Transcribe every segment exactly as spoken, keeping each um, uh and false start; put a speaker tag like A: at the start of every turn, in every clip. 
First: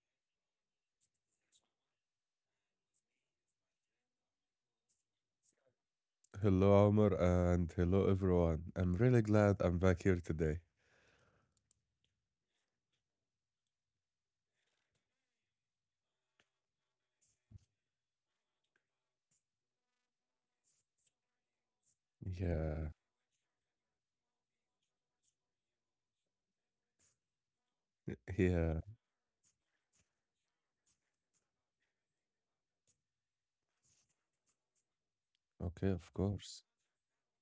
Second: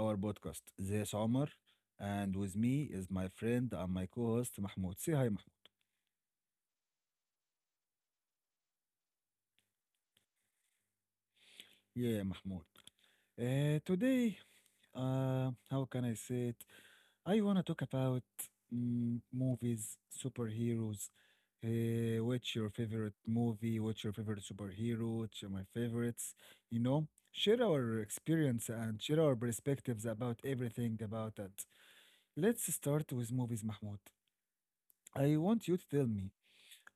A: our podcast. This is Omar, and with me is my friend and my co host, Mahmoud. Say hi, Mahmoud.
B: Hello, Amr, and hello, everyone. I'm really glad I'm back here today.
A: Yeah, Mahmoud. Uh, today, uh, how can I say it? I want to talk about mm, movies, superheroes. Uh,
B: Yeah,
A: what's your favorite movie? What's your favorite superhero? What's your, my favorites? You know, share our
B: yeah,
A: experience and share our perspectives about everything about that. Let's start with movies, Mahmoud. I
B: okay, of
A: want you to tell
B: course.
A: me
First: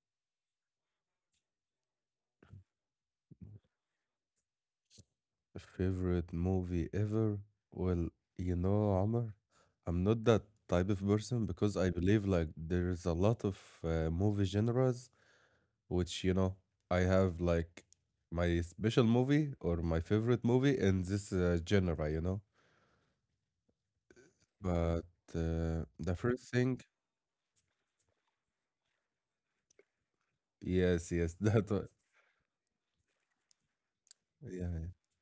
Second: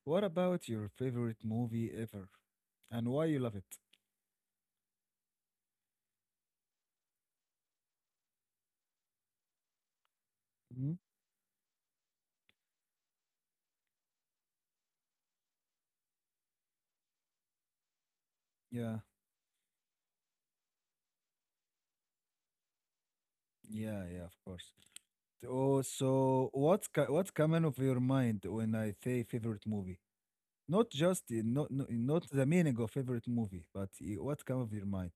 A: what about your favorite movie ever and why you love it.
B: Favorite movie ever? Well, you know, Amr, I'm not that type
A: Hmm.
B: of person because I believe like there is a lot of uh, movie genres which, you know, I have like my
A: Yeah,
B: special movie or my favorite movie in this uh, genre, you know.
A: yeah, yeah, of course.
B: But uh,
A: Oh,
B: the first
A: so
B: thing,
A: what's co- what's coming of your mind when I say favorite movie? Not
B: yes,
A: just
B: yes.
A: uh,
B: That,
A: not
B: wa-
A: not, not the meaning of favorite movie, but uh, what
B: yeah.
A: come of
B: Yeah.
A: your mind?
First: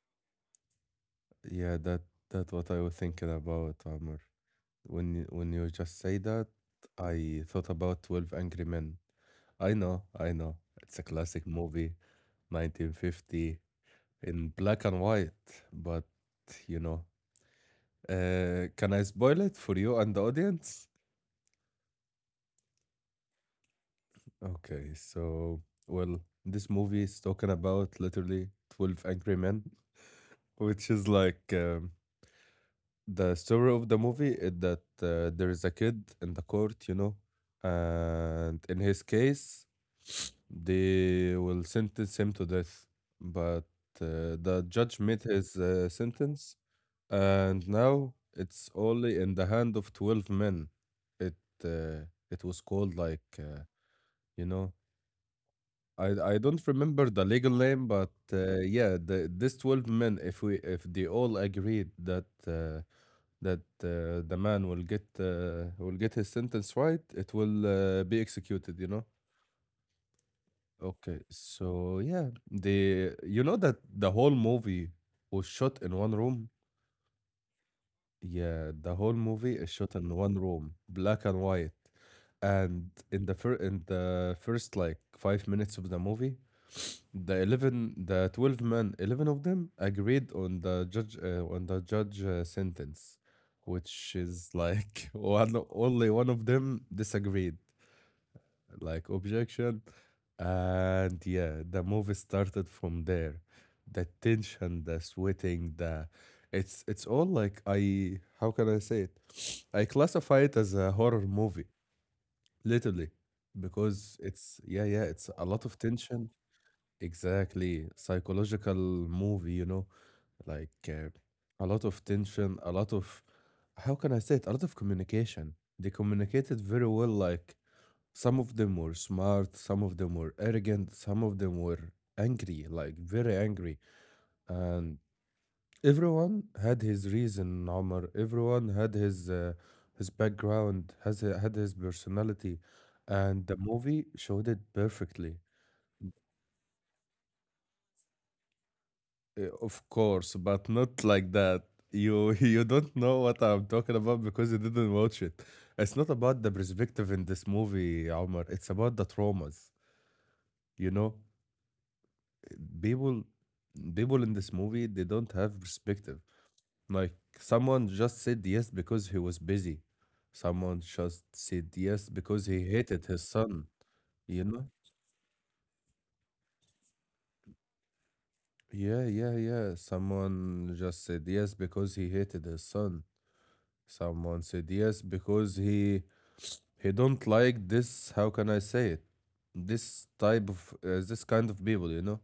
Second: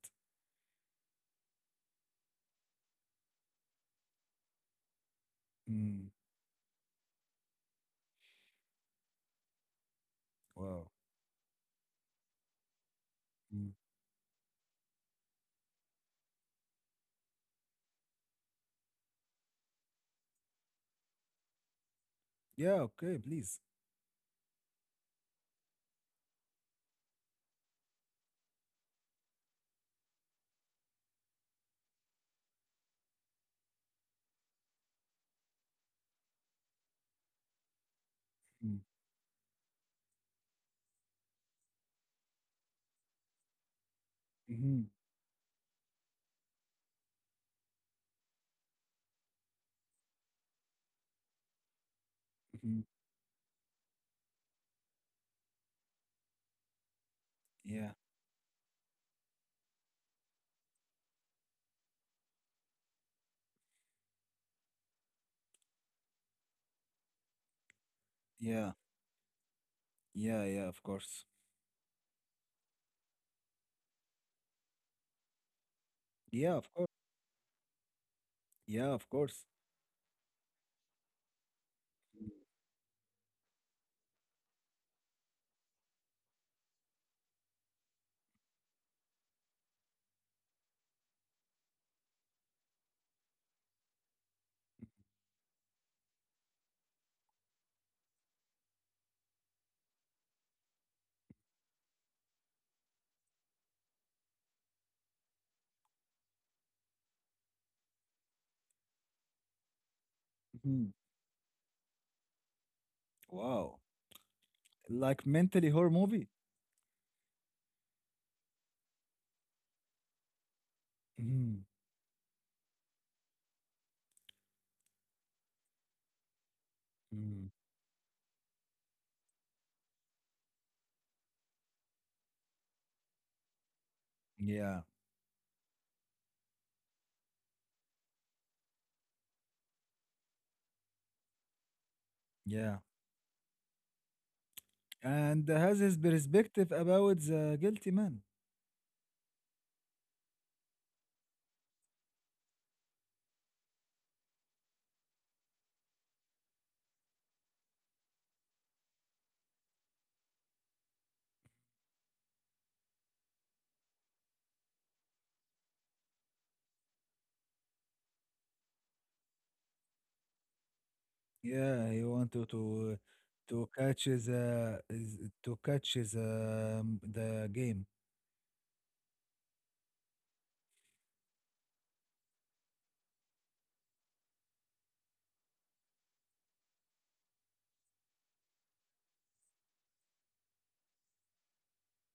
B: Yeah, that that what I was thinking about, Amr. When you- when you just
A: Mm,
B: say that, I thought about twelve Angry Men. I know, I know.
A: wow.
B: It's a classic movie, nineteen fifty,
A: Mm.
B: in black and white, but you know. Uh, can I spoil it for you and the audience?
A: Yeah. Okay. Please.
B: Okay, so well, this movie is talking about literally twelve Angry Men, which is like um, The story of the movie is that uh, there is a kid in the court, you know, and
A: Mm.
B: in his case, they will sentence him to death. But uh, the
A: Hmm.
B: judge made his uh, sentence, and now it's only in the hand of twelve men. It uh, it was
A: Hmm.
B: called like, uh, you know, I I don't remember the legal
A: Yeah.
B: name, but uh, yeah, the, this twelve men, if we if they all agreed that. Uh, that uh, the man will get uh, will get his sentence right, it will uh, be executed,
A: Yeah.
B: you know?
A: Yeah. Yeah. Of
B: Okay,
A: course.
B: so yeah, the you know that the whole movie was shot in one room?
A: Yeah. Of course.
B: Yeah, the
A: Yeah.
B: whole
A: Of
B: movie
A: course.
B: is shot in one room, black and white. And in the fir in the first like five minutes of the movie. The eleven, the twelve men, eleven of them agreed on the judge uh, on the judge uh, sentence, which is like one only one of them disagreed, like objection, and yeah, the movie started from there. The tension, the sweating, the it's it's all like, I how can I say it? I classify it as
A: Hmm.
B: a horror movie, literally,
A: Wow.
B: because it's, yeah, yeah,
A: Like
B: it's a
A: mentally
B: lot of
A: horror movie.
B: tension. Exactly. Psychological movie, you know, like uh,
A: Mhm,
B: a lot of tension, a lot of, how can I say it? A lot of communication. They communicated very well. Like
A: mhm.
B: some of them were smart, some of them were arrogant, some of them were angry, like very angry. And
A: Yeah,
B: everyone had his reason, Omar. Everyone had his uh, his background, has had his personality.
A: yeah.
B: And the movie showed it perfectly.
A: And has his perspective about the guilty man.
B: Uh, Of course, but not like that. You you don't know what I'm talking about because you didn't watch it. It's not about the perspective in this movie, Omar. It's about the traumas. You know, people people in this movie they don't have perspective. Like someone just said yes because he was busy. Someone just said
A: Yeah,
B: yes
A: he
B: because he
A: wanted
B: hated
A: to
B: his son.
A: to catch
B: You know?
A: the is- to catch the um, the game.
B: Yeah, yeah, yeah. Someone just said yes because he hated his son. Someone said yes because he He don't like this, how can I say it? This type of uh, this kind of people, you know.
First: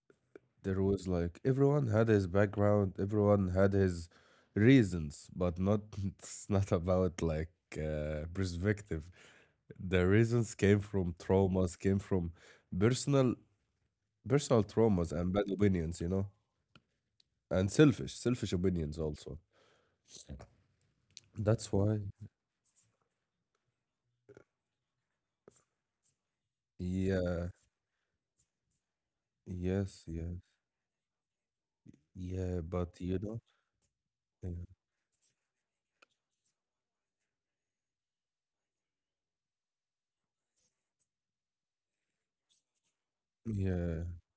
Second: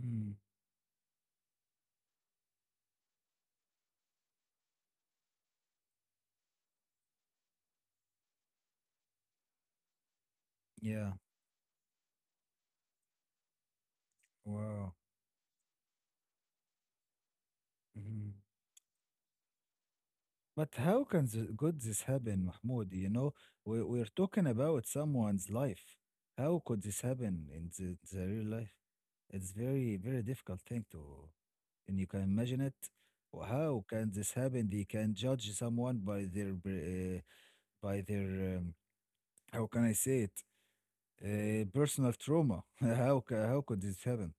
A: Mm,
B: There was like everyone had his background, everyone had his reasons, but not. It's not about like uh, perspective. The reasons came
A: yeah.
B: from traumas, came from personal personal
A: Wow.
B: traumas and bad opinions, you know, and selfish
A: Mhm.
B: selfish opinions also.
A: But how can th-
B: That's
A: could
B: why.
A: this happen, Mahmoud? You know, we we're talking about someone's life. How could this happen
B: Yeah.
A: in the, the real life? It's very,
B: Yes.
A: very
B: Yes.
A: difficult thing to and you can imagine
B: Yeah.
A: it.
B: But you know.
A: How can this
B: Yeah.
A: happen? They can judge someone by their br- uh, by their um, how can I say it? Uh, personal trauma. How ca- how could this
B: Yeah.
A: happen?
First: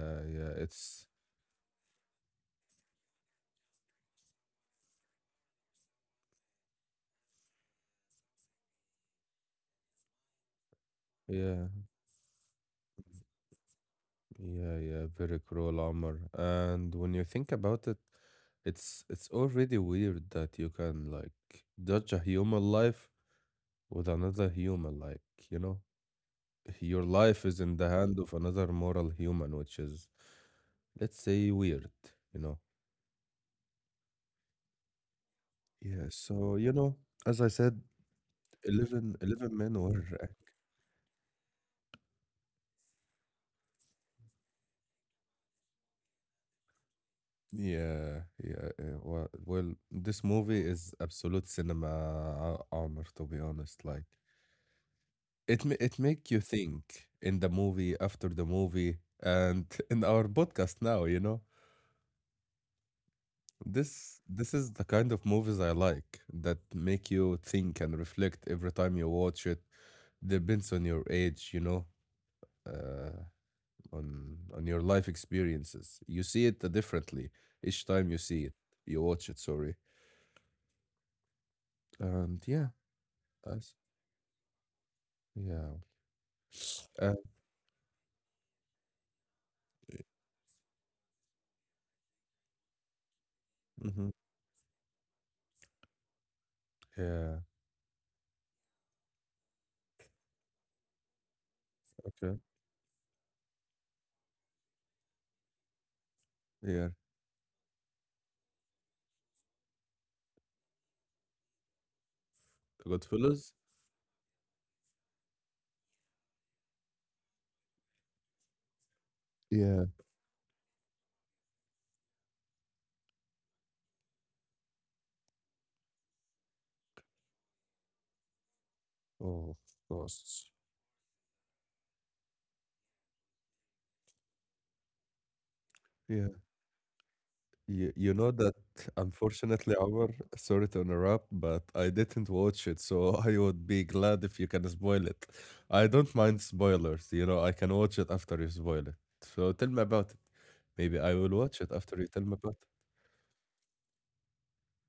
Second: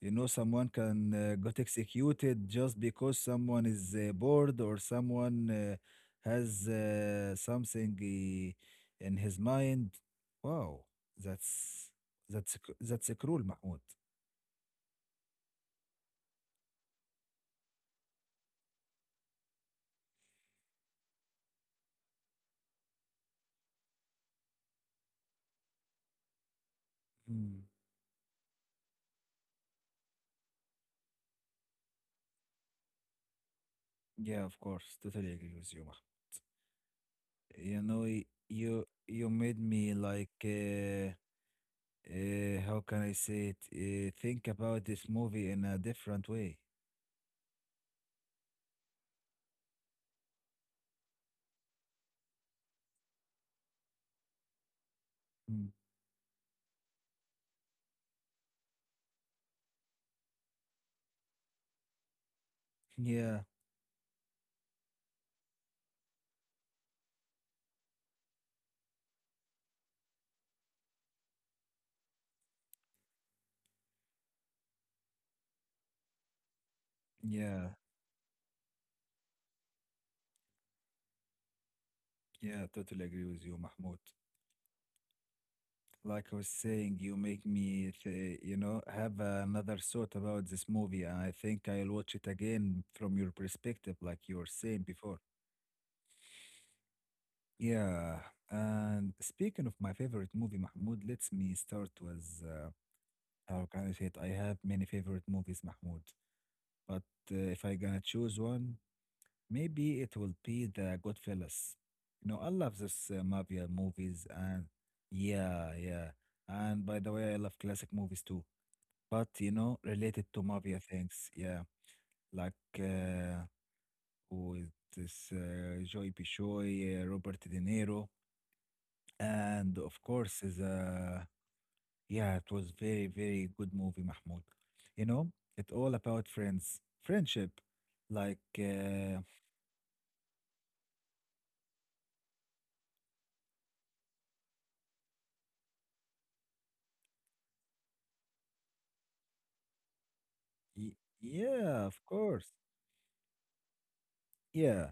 A: You know,
B: yeah,
A: someone
B: it's
A: can uh, got executed just because someone is uh, bored or someone uh, has uh, something he, in his mind. Wow,
B: yeah,
A: that's that's a cr- that's a cruel, Mahmoud.
B: yeah, yeah, very cruel, Omar. And when you think about it, it's it's already weird that you can like judge a human life with another human, like, you know, your life is
A: Mm.
B: in the hand of another moral human, which is, let's say, weird, you know.
A: Yeah, of course, totally agree with you, Mahmoud.
B: Yeah, so you know, as I
A: You
B: said,
A: know, y- you
B: eleven
A: you made
B: eleven men
A: me
B: were.
A: like uh, uh, how can I say it? Uh, think about this movie in a different way.
B: Yeah, yeah, yeah. Well, well, this movie is absolute cinema, uh, armor, to be honest. Like
A: Mm.
B: it, ma- it make you think in the movie, after the movie, and in our podcast now. You know,
A: Yeah,
B: this this is the kind of movies I like that make you think and reflect every time you watch it. Depends on your age, you know, uh, on on your life experiences. You see it differently
A: yeah,
B: each time you see it, you watch it. Sorry, and
A: yeah.
B: yeah.
A: totally agree with you,
B: Us.
A: Mahmoud.
B: Yeah.
A: Like I was saying, you
B: Uh,
A: make me, th you know, have another thought about this movie, and I think I'll watch it again from your perspective, like
B: mhm.
A: you were saying before.
B: Yeah.
A: Yeah, and speaking of my favorite movie, Mahmoud, let me start with.
B: Okay.
A: Uh, How can I say it? I have many favorite movies, Mahmoud. But
B: Yeah.
A: uh, if I gonna choose one, maybe it will be The Goodfellas. You know, I love this uh,
B: Goodfellas?
A: mafia movies, and yeah, yeah. And by the way, I love classic movies too. But you know,
B: Yeah.
A: related to mafia things, yeah, like uh, with this uh, Joy Pishoy, uh, Robert De Niro,
B: Oh,
A: and
B: of
A: of course,
B: course.
A: the yeah, it was very, very good movie, Mahmoud. You know, it's all about
B: Yeah.
A: friends, friendship.
B: You, you know
A: Like,
B: that,
A: uh,
B: unfortunately, Omar, sorry to interrupt, but I didn't watch it, so I would be glad if you can spoil it. I don't mind spoilers, you know, I can watch it after you spoil it. So tell me about it.
A: y-
B: Maybe I will watch it
A: yeah, of
B: after you tell me
A: course.
B: about it.
A: Yeah,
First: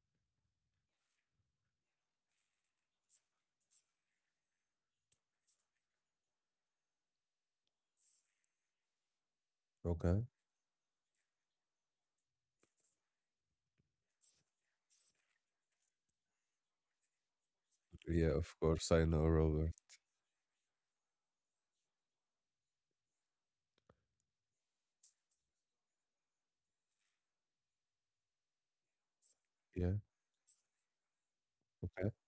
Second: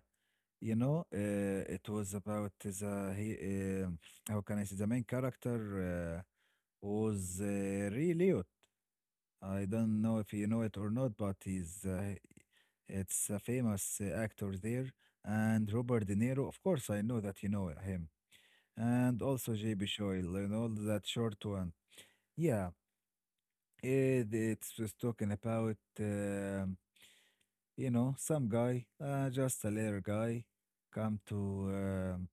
A: you know, uh, it was about the he, uh, how can I say the main character uh, was uh, Ray Liotta. I don't know
B: Okay.
A: if you know it or not, but he's uh, it's a famous uh, actor there, and Robert De Niro. Of course, I know that you know him.
B: Yeah, of course, I
A: And
B: know,
A: also
B: Robert.
A: J B Shoyle, you know, that short one. Yeah, it, it's just talking about, um, you know, some guy, uh, just a
B: Yeah.
A: little guy, come to
B: Okay.
A: um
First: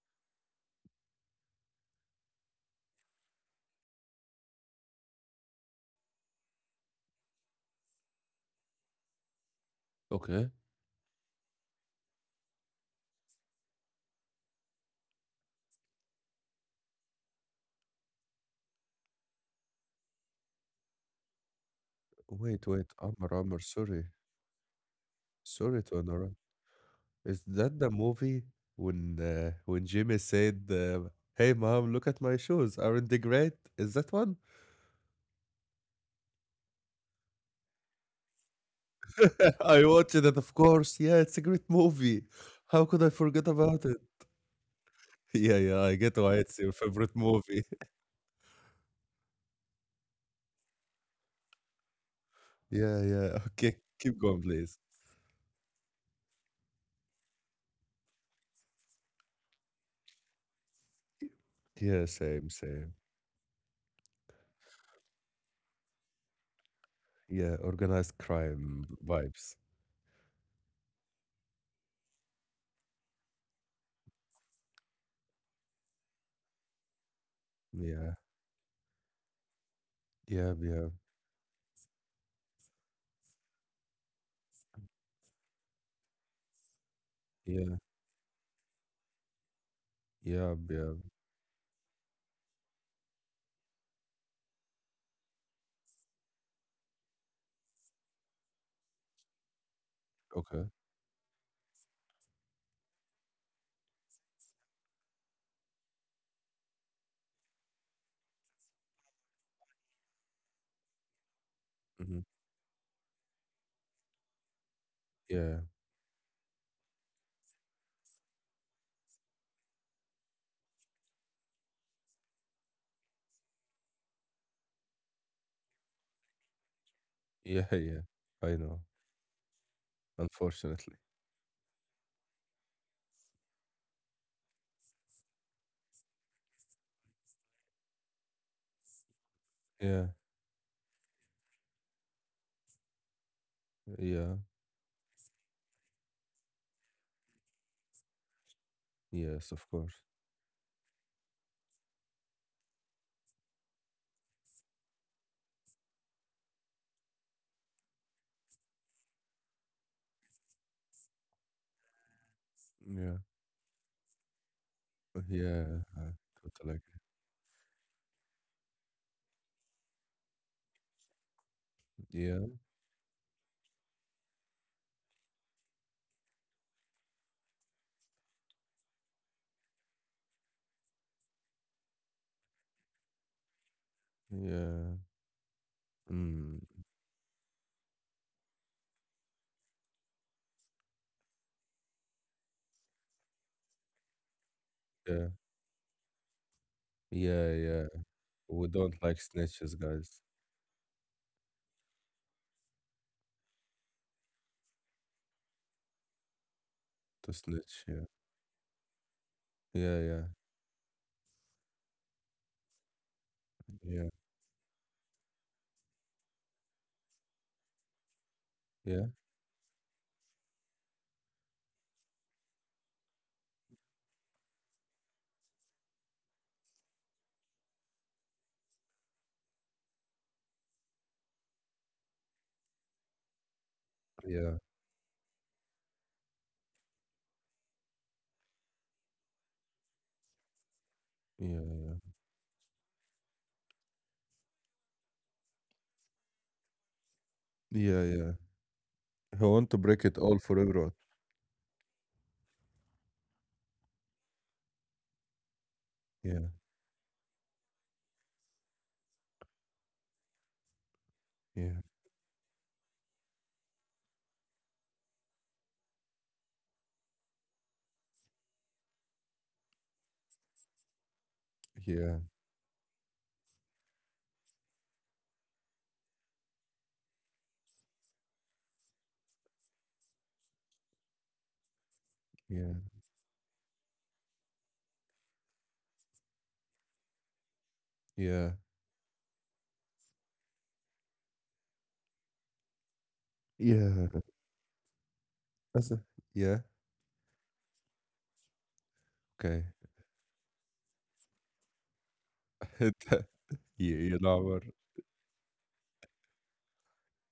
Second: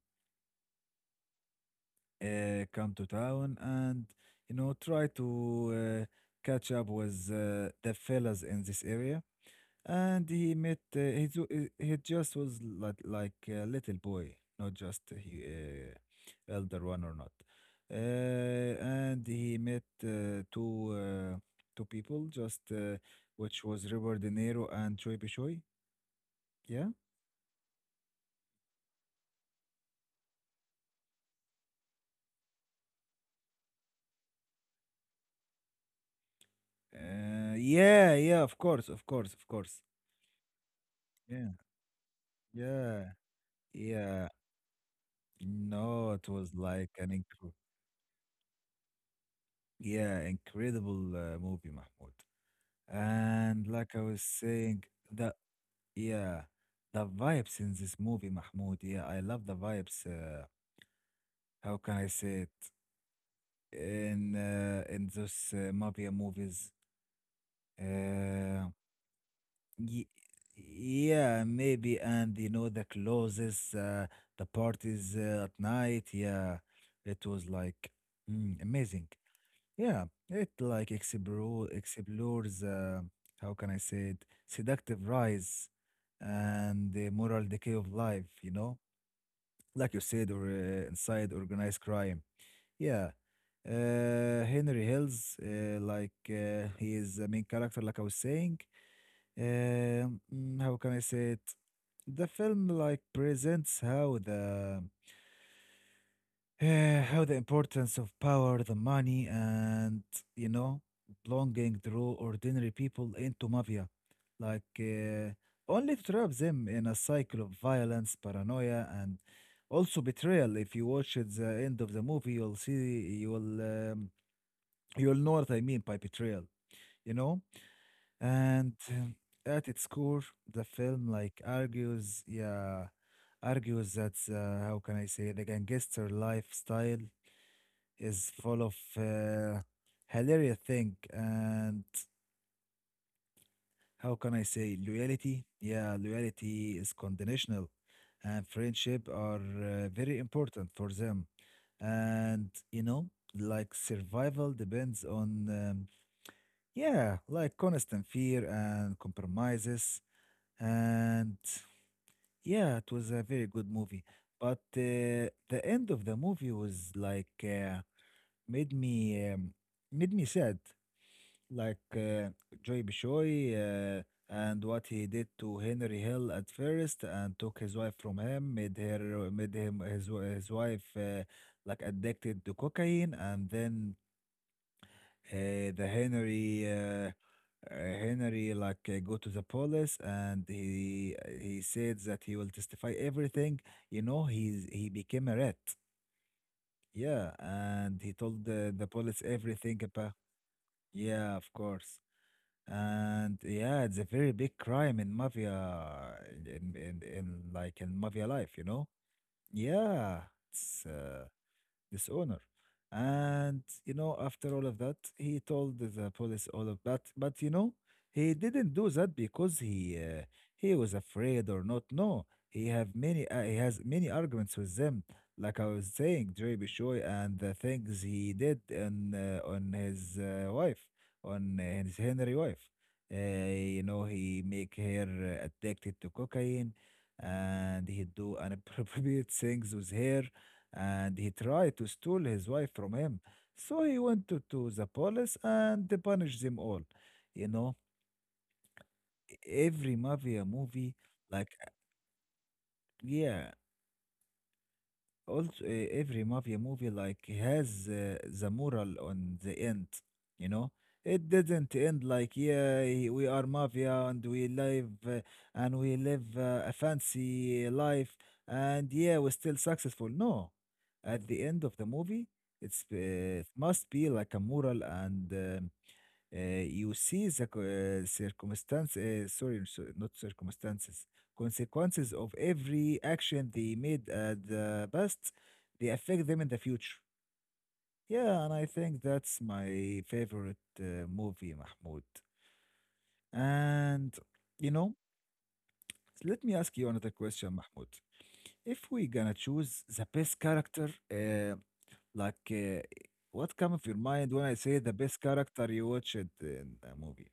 A: uh, come to town and, you know, try to uh, catch up with uh, the fellas in this area.
B: Okay.
A: And he met uh, he, ju- uh, he just was like, like a little boy not just he uh, elder one or not uh, and he met uh, two uh, two people just
B: Wait, wait,
A: uh,
B: Omar,
A: which
B: Omar,
A: was
B: sorry.
A: Robert De Niro and Choi Bishoy
B: Sorry to interrupt.
A: yeah
B: Is that the movie when uh, when Jimmy said, uh, "Hey, mom, look at my shoes. Aren't they great?" Is that one?
A: uh, yeah yeah of course of course of course
B: I watched it, of course. Yeah,
A: yeah
B: it's a great movie. How
A: yeah
B: could I forget about it?
A: yeah
B: Yeah, yeah, I get
A: no
B: why
A: it
B: it's
A: was
B: your
A: like
B: favorite
A: an incredible
B: movie.
A: yeah incredible uh, movie Mahmoud
B: Yeah, yeah.
A: and
B: Okay,
A: like I
B: keep
A: was
B: going, please.
A: saying, the yeah, the vibes in this movie, Mahmoud. Yeah, I love the vibes. Uh, how can
B: Yeah,
A: I say
B: same,
A: it?
B: same.
A: In uh, in those uh, mafia movies.
B: Yeah, organized
A: Uh,
B: crime vibes.
A: y yeah, maybe. And you know the closes, uh, the parties uh, at night. Yeah, it was like
B: Yeah,
A: mm, amazing. Yeah,
B: yeah,
A: it
B: yeah,
A: like explore explores. Uh, how can I say it? Seductive rise and the moral
B: yeah,
A: decay of life. You know. Like you said, or
B: yeah, yeah.
A: uh, inside organized crime. Yeah, uh, Henry Hills, uh, like uh, he is the main character, like I was saying. Um,
B: Okay.
A: mm, how can I say it? The film like presents how the Eh, how the importance of power, the money, and you know, belonging drew
B: Hmm.
A: ordinary people into mafia, like uh,
B: Yeah,
A: only to trap them in a cycle of violence, paranoia, and also betrayal. If you watch at the end of the movie, you'll see, you'll um, you'll know what I mean by betrayal, you know.
B: yeah. Yeah. I
A: And
B: know.
A: um, at its core, the
B: Unfortunately.
A: film like argues, yeah, argues that uh, how can I say, the gangster lifestyle is full of uh,
B: Yeah,
A: hilarious thing and how can
B: yeah.
A: I say loyalty? Yeah, loyalty is conditional, and friendship are
B: Yes, of
A: uh,
B: course.
A: very important for them. And you know, like survival depends on um, yeah, like constant fear and compromises. And yeah, it was
B: Yeah.
A: a very good movie. But
B: Uh,
A: uh, the
B: Yeah.
A: end of
B: I
A: the movie
B: totally
A: was
B: agree.
A: like uh, made me um, made me sad like uh,
B: Yeah.
A: Joy Bishoy uh, and what he did to Henry Hill at first and took his wife from him, made her made him his wi- his wife uh, like addicted to cocaine, and then
B: Yeah.
A: uh, the
B: Mm.
A: Henry uh, uh, Henry like uh, go to the police and he he said that he will testify everything. You know, he's he became
B: Yeah.
A: a rat. Yeah,
B: Yeah. Yeah.
A: and he told the,
B: We
A: the
B: don't
A: police
B: like
A: everything
B: snitches,
A: about.
B: guys.
A: Yeah, of course. And yeah, it's a very big crime in mafia, in in,
B: To
A: in like
B: snitch.
A: in
B: Yeah.
A: mafia life, you know?
B: Yeah.
A: Yeah,
B: Yeah.
A: it's uh, dishonor. And you know,
B: Yeah.
A: after all of that, he told the police all of that. But you know, he didn't do
B: Yeah.
A: that because he uh, he was afraid or not. No, he have many uh, he has many arguments with them. Like I was saying, Dre Bishoy and the things he did on uh, on his uh, wife, on his Henry wife. Uh, you know, he
B: Yeah.
A: make her uh, addicted to cocaine, and he do inappropriate things with her and he
B: Yeah.
A: tried to steal
B: Yeah.
A: his wife from him. So he went to, to the police and they punished them all. You know,
B: Yeah. Yeah. I want to
A: every
B: break it
A: mafia
B: all for
A: movie,
B: everyone.
A: like, uh, yeah, also uh, every mafia
B: Yeah.
A: movie, like, has uh, the moral on the end, you know. It didn't
B: Yeah.
A: end like, yeah, we are mafia and we live uh, and we live uh, a fancy life and yeah, we're still successful. No, at the end of the movie
B: Yeah.
A: it's uh, it must be like a moral and um, uh, you see the co- uh, circumstance uh, sorry so- not circumstances, consequences of
B: Yeah.
A: every action they made at the past, they affect them in the future. Yeah, and
B: Yeah.
A: I think that's my favorite uh, movie, Mahmoud. And
B: Yeah.
A: you know,
B: That's a-
A: let me
B: yeah.
A: ask you another question, Mahmoud. If we gonna
B: Okay.
A: choose the best character, uh, Like, uh, what come of your
B: Yeah. You
A: mind when I
B: know.
A: say the best character you watched in a movie?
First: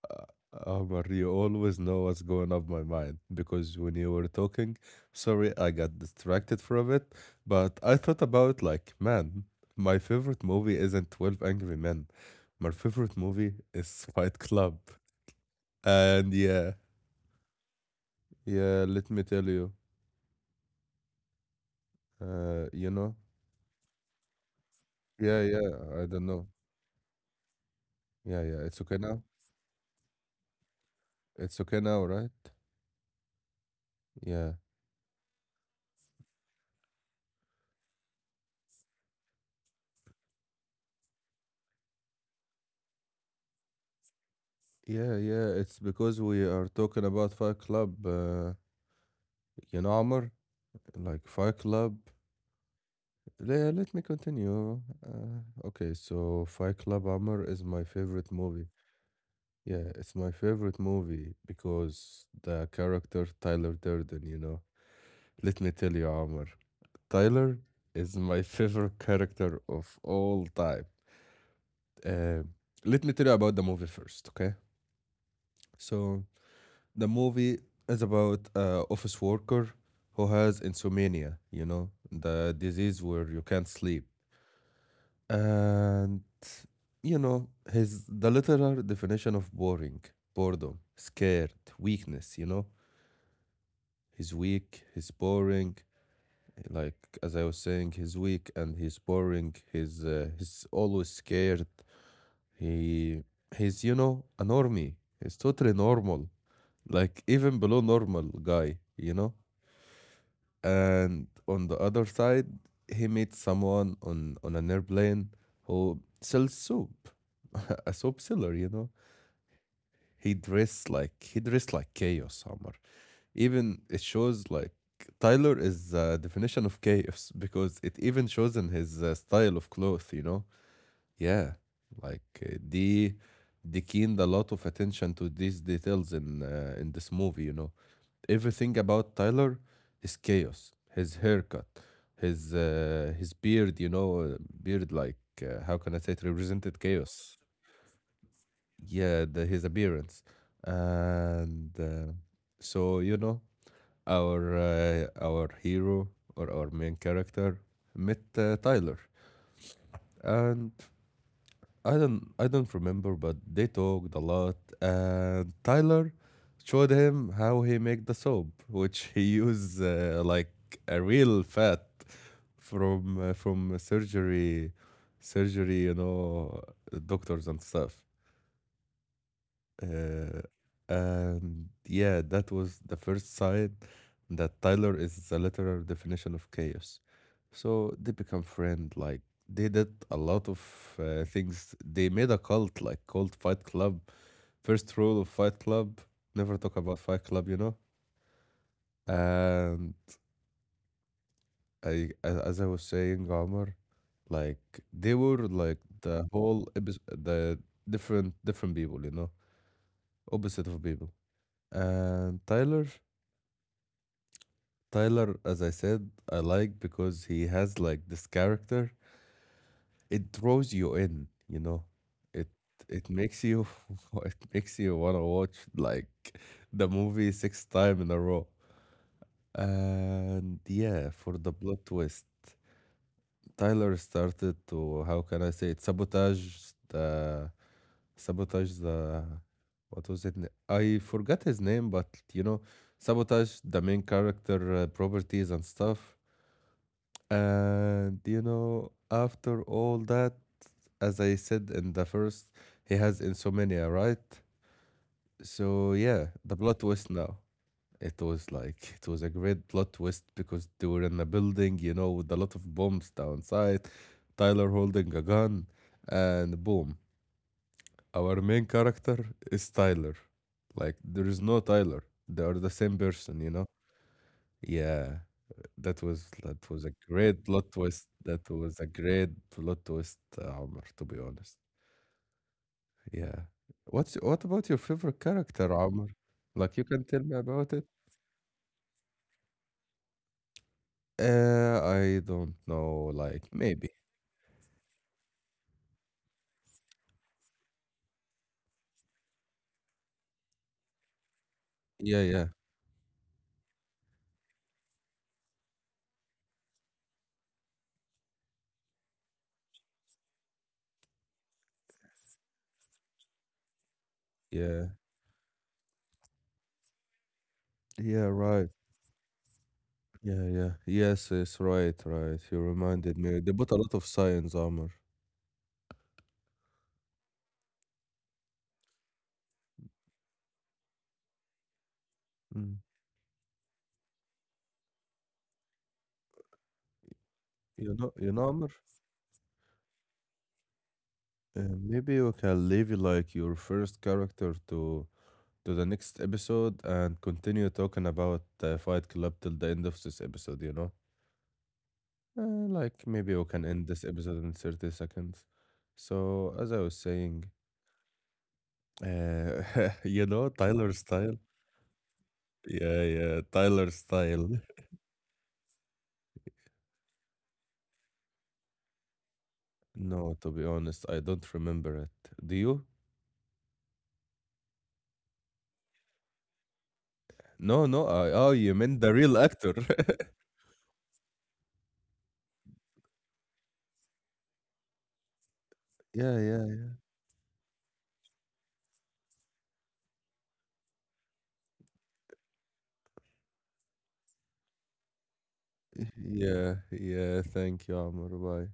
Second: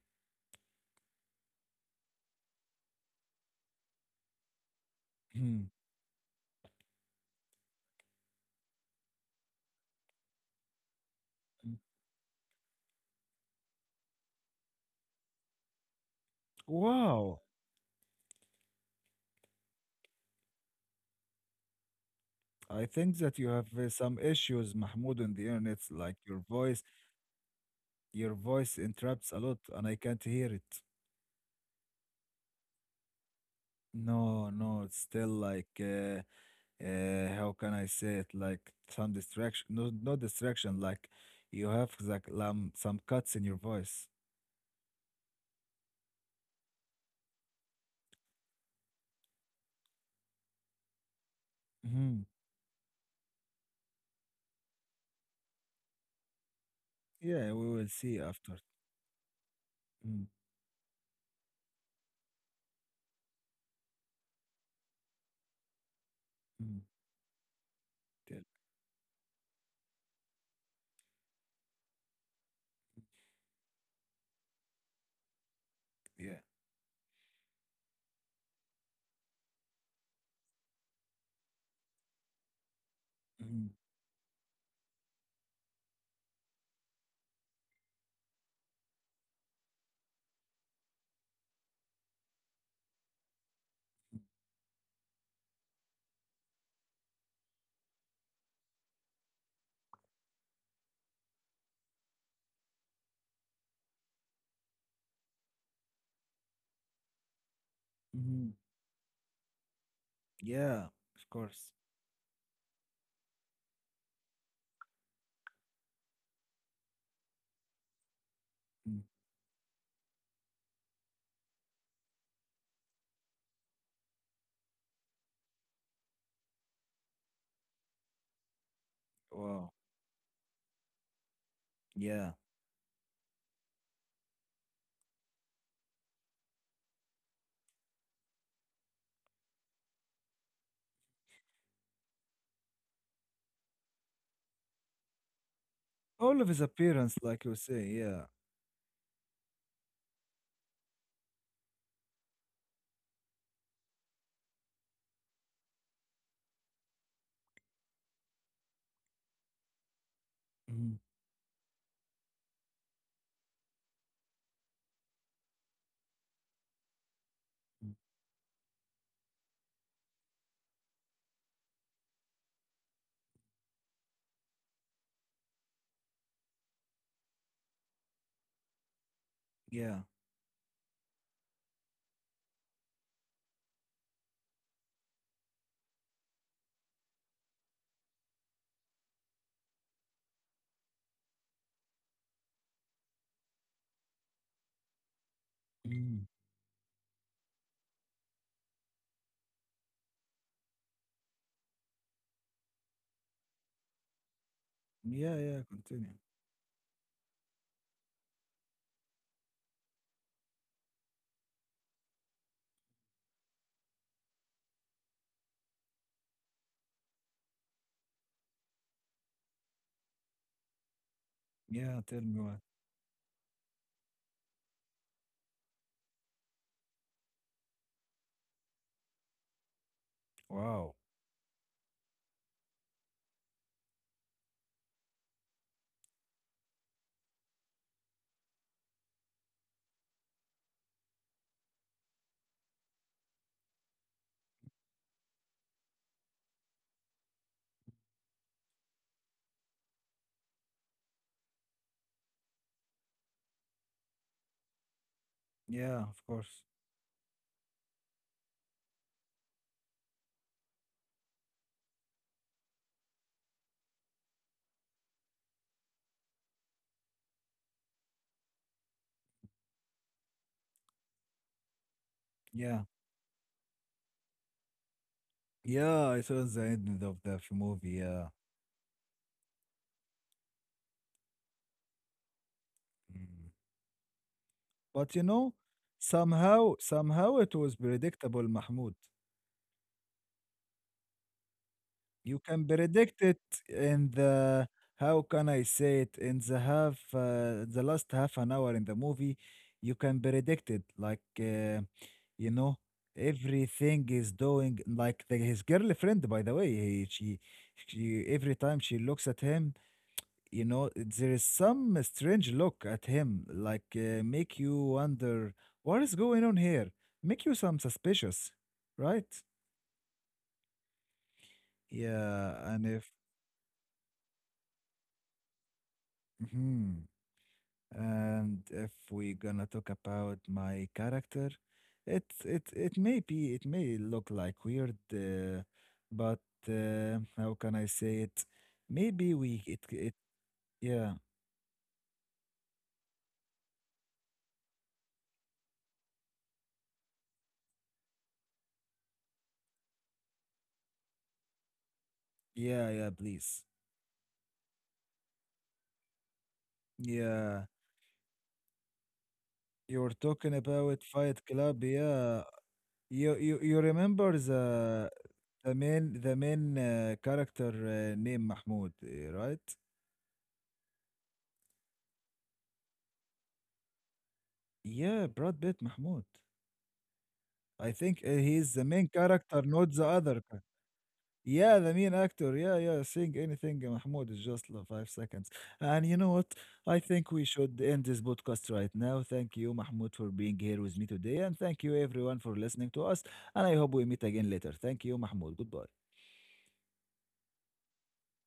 B: Omar, you always know what's going on my mind because when you were talking, sorry,
A: Hmm.
B: I got distracted from it, but I thought about like, man, my favorite movie isn't twelve Angry Men. My favorite movie is Fight Club. And yeah,
A: Wow.
B: yeah, let me tell you, uh, you
A: I
B: know,
A: think that you have uh, some issues, Mahmoud,
B: yeah,
A: on the
B: yeah,
A: internet.
B: I don't
A: Like
B: know.
A: your voice,
B: Yeah,
A: your
B: yeah, it's
A: voice
B: okay now.
A: interrupts a lot, and I can't hear it.
B: It's okay now, right? Yeah.
A: No, no, it's still like, uh, uh, how can I say it? Like some distraction. No, no distraction. Like you have like um, some cuts in your voice.
B: Yeah, yeah, it's because we are talking about Fight Club. Uh, you know, Omar? Like Fight Club.
A: Hmm.
B: Le- Let me continue. Uh, okay, so Fight Club, Amr,
A: Yeah,
B: is
A: we
B: my
A: will see
B: favorite
A: after.
B: movie. Yeah, it's
A: Mm.
B: my favorite movie because the character Tyler Durden, you know. Let me tell you, Amr.
A: Mm.
B: Tyler is
A: Yeah.
B: my favorite character of all time. Uh, Let me tell you about the movie first, okay? So,
A: Yeah.
B: the movie is about a office worker who has insomnia, you know, the disease where you
A: Hmm.
B: can't sleep. And you know, his the literal definition of boring, boredom, scared, weakness, you know? He's weak, he's boring. Like as I was saying, he's weak and he's boring. He's uh, he's always scared. He he's you know a normie. He's totally normal, like even below normal
A: Mhm.
B: guy. You know.
A: Yeah, of
B: And
A: course.
B: on the other side, he meets someone on on an airplane who sells soap, a soap seller, you
A: Mm.
B: know he dressed like, he dressed like chaos, Omar. Even it shows like Tyler is the definition of chaos because it even shows in his uh, style
A: Wow.
B: of clothes, you know. Yeah,
A: Yeah.
B: like uh, they they keened a lot of attention to these details in uh, in this movie, you know. Everything about Tyler is chaos. His haircut, his uh, his beard, you know, uh, beard like uh, how can I say it,
A: All of his
B: represented
A: appearance,
B: chaos.
A: like you say, yeah.
B: Yeah, the, his appearance, and uh, so you know, our uh, our hero or our main character met uh, Tyler. And
A: Mhm.
B: I don't I don't remember, but they talked a lot, and Tyler showed him how he make the soap, which he used uh, like a real fat from uh, from surgery, surgery, you know, doctors and stuff.
A: Yeah.
B: Uh, and yeah, that was the first sign that Tyler is the literal definition of chaos. So they become friend. Like they did a lot of uh, things. They made a cult, like called Fight Club. First rule of Fight Club:
A: Mhm.
B: never talk about Fight Club. You know. And I, a- as I was saying, Omar, like they
A: Yeah,
B: were
A: yeah,
B: like
A: continue.
B: the whole episode, the different different people. You know, opposite of people. And Tyler Tyler, as I said, I like because he has like this character. It draws you in, you know.
A: Yeah, tell me what.
B: It it makes you it makes you wanna watch like the movie six times in a row. And
A: Wow.
B: yeah, for the plot twist, Tyler started to, how can I say it, sabotage the, sabotage the what was it? na- I forgot his name, but you know, sabotage the main character uh, properties and stuff. And you know, after all that, as I said in the first, he has insomnia, right?
A: Yeah,
B: So
A: of
B: yeah,
A: course.
B: the plot twist now. It was like it was a great plot twist because they were in a building, you know, with a lot of bombs downside. Tyler holding a gun, and boom, our main character is Tyler. Like there is no Tyler. They are
A: Yeah.
B: the same person, you know? Yeah.
A: Yeah, I
B: That
A: saw
B: was
A: the
B: that
A: end
B: was a
A: of that
B: great
A: movie,
B: plot twist.
A: yeah.
B: That was a great plot twist, Amr, to be honest.
A: Mm.
B: Yeah. What's what about your
A: But you
B: favorite
A: know,
B: character, Amr?
A: somehow,
B: Like you can
A: somehow
B: tell me
A: it was
B: about it?
A: predictable, Mahmoud.
B: Uh, I
A: You
B: don't
A: can
B: know,
A: predict it
B: like maybe.
A: in the how can I say it in the half uh, the last half an hour in the movie. You can predict it like uh,
B: Yeah, yeah,
A: you know everything is doing like the, his girlfriend, by the way he, she she every time she looks at him you know there is some strange look at him like uh, make you
B: yeah.
A: wonder what is going on here, make you some
B: Yeah,
A: suspicious,
B: right.
A: right?
B: Yeah, yeah. Yes, yes, right, right.
A: Yeah,
B: You
A: and if
B: reminded me. They put a lot of science, Amr.
A: mhm. And if we're gonna talk about my character, it it
B: Mm.
A: it may be it may look like weird, uh, but uh, how can I
B: You
A: say
B: know, you
A: it?
B: know, Amr?
A: Maybe we it it yeah
B: Uh, maybe you can leave like your first character to to the next episode and continue talking about uh, Fight Club till the end of this episode, you know? Uh,
A: yeah yeah
B: like maybe we
A: please
B: can end this episode in thirty seconds. So, as I was saying,
A: yeah.
B: uh,
A: You were
B: you
A: talking
B: know,
A: about
B: Tyler
A: Fight
B: style.
A: Club, yeah.
B: Yeah,
A: You
B: yeah,
A: you you
B: Tyler
A: remember
B: style.
A: the the main the main uh, character uh, named Mahmoud, uh, right?
B: No, to be honest, I don't remember it. Do you?
A: Yeah, Brad Pitt Mahmoud. I
B: No, no,
A: think uh,
B: I, oh,
A: he's the
B: you
A: main
B: meant the real
A: character,
B: actor.
A: not the other. Yeah, the main actor. Yeah, yeah. Saying anything, uh, Mahmoud, is just like five seconds. And you know what?
B: Yeah,
A: I
B: yeah,
A: think we should end this podcast right now. Thank you, Mahmoud, for being here with me today. And thank you, everyone, for listening to us. And I hope we meet again later. Thank you, Mahmoud. Goodbye.
B: yeah, yeah. Thank you, Amr. Bye.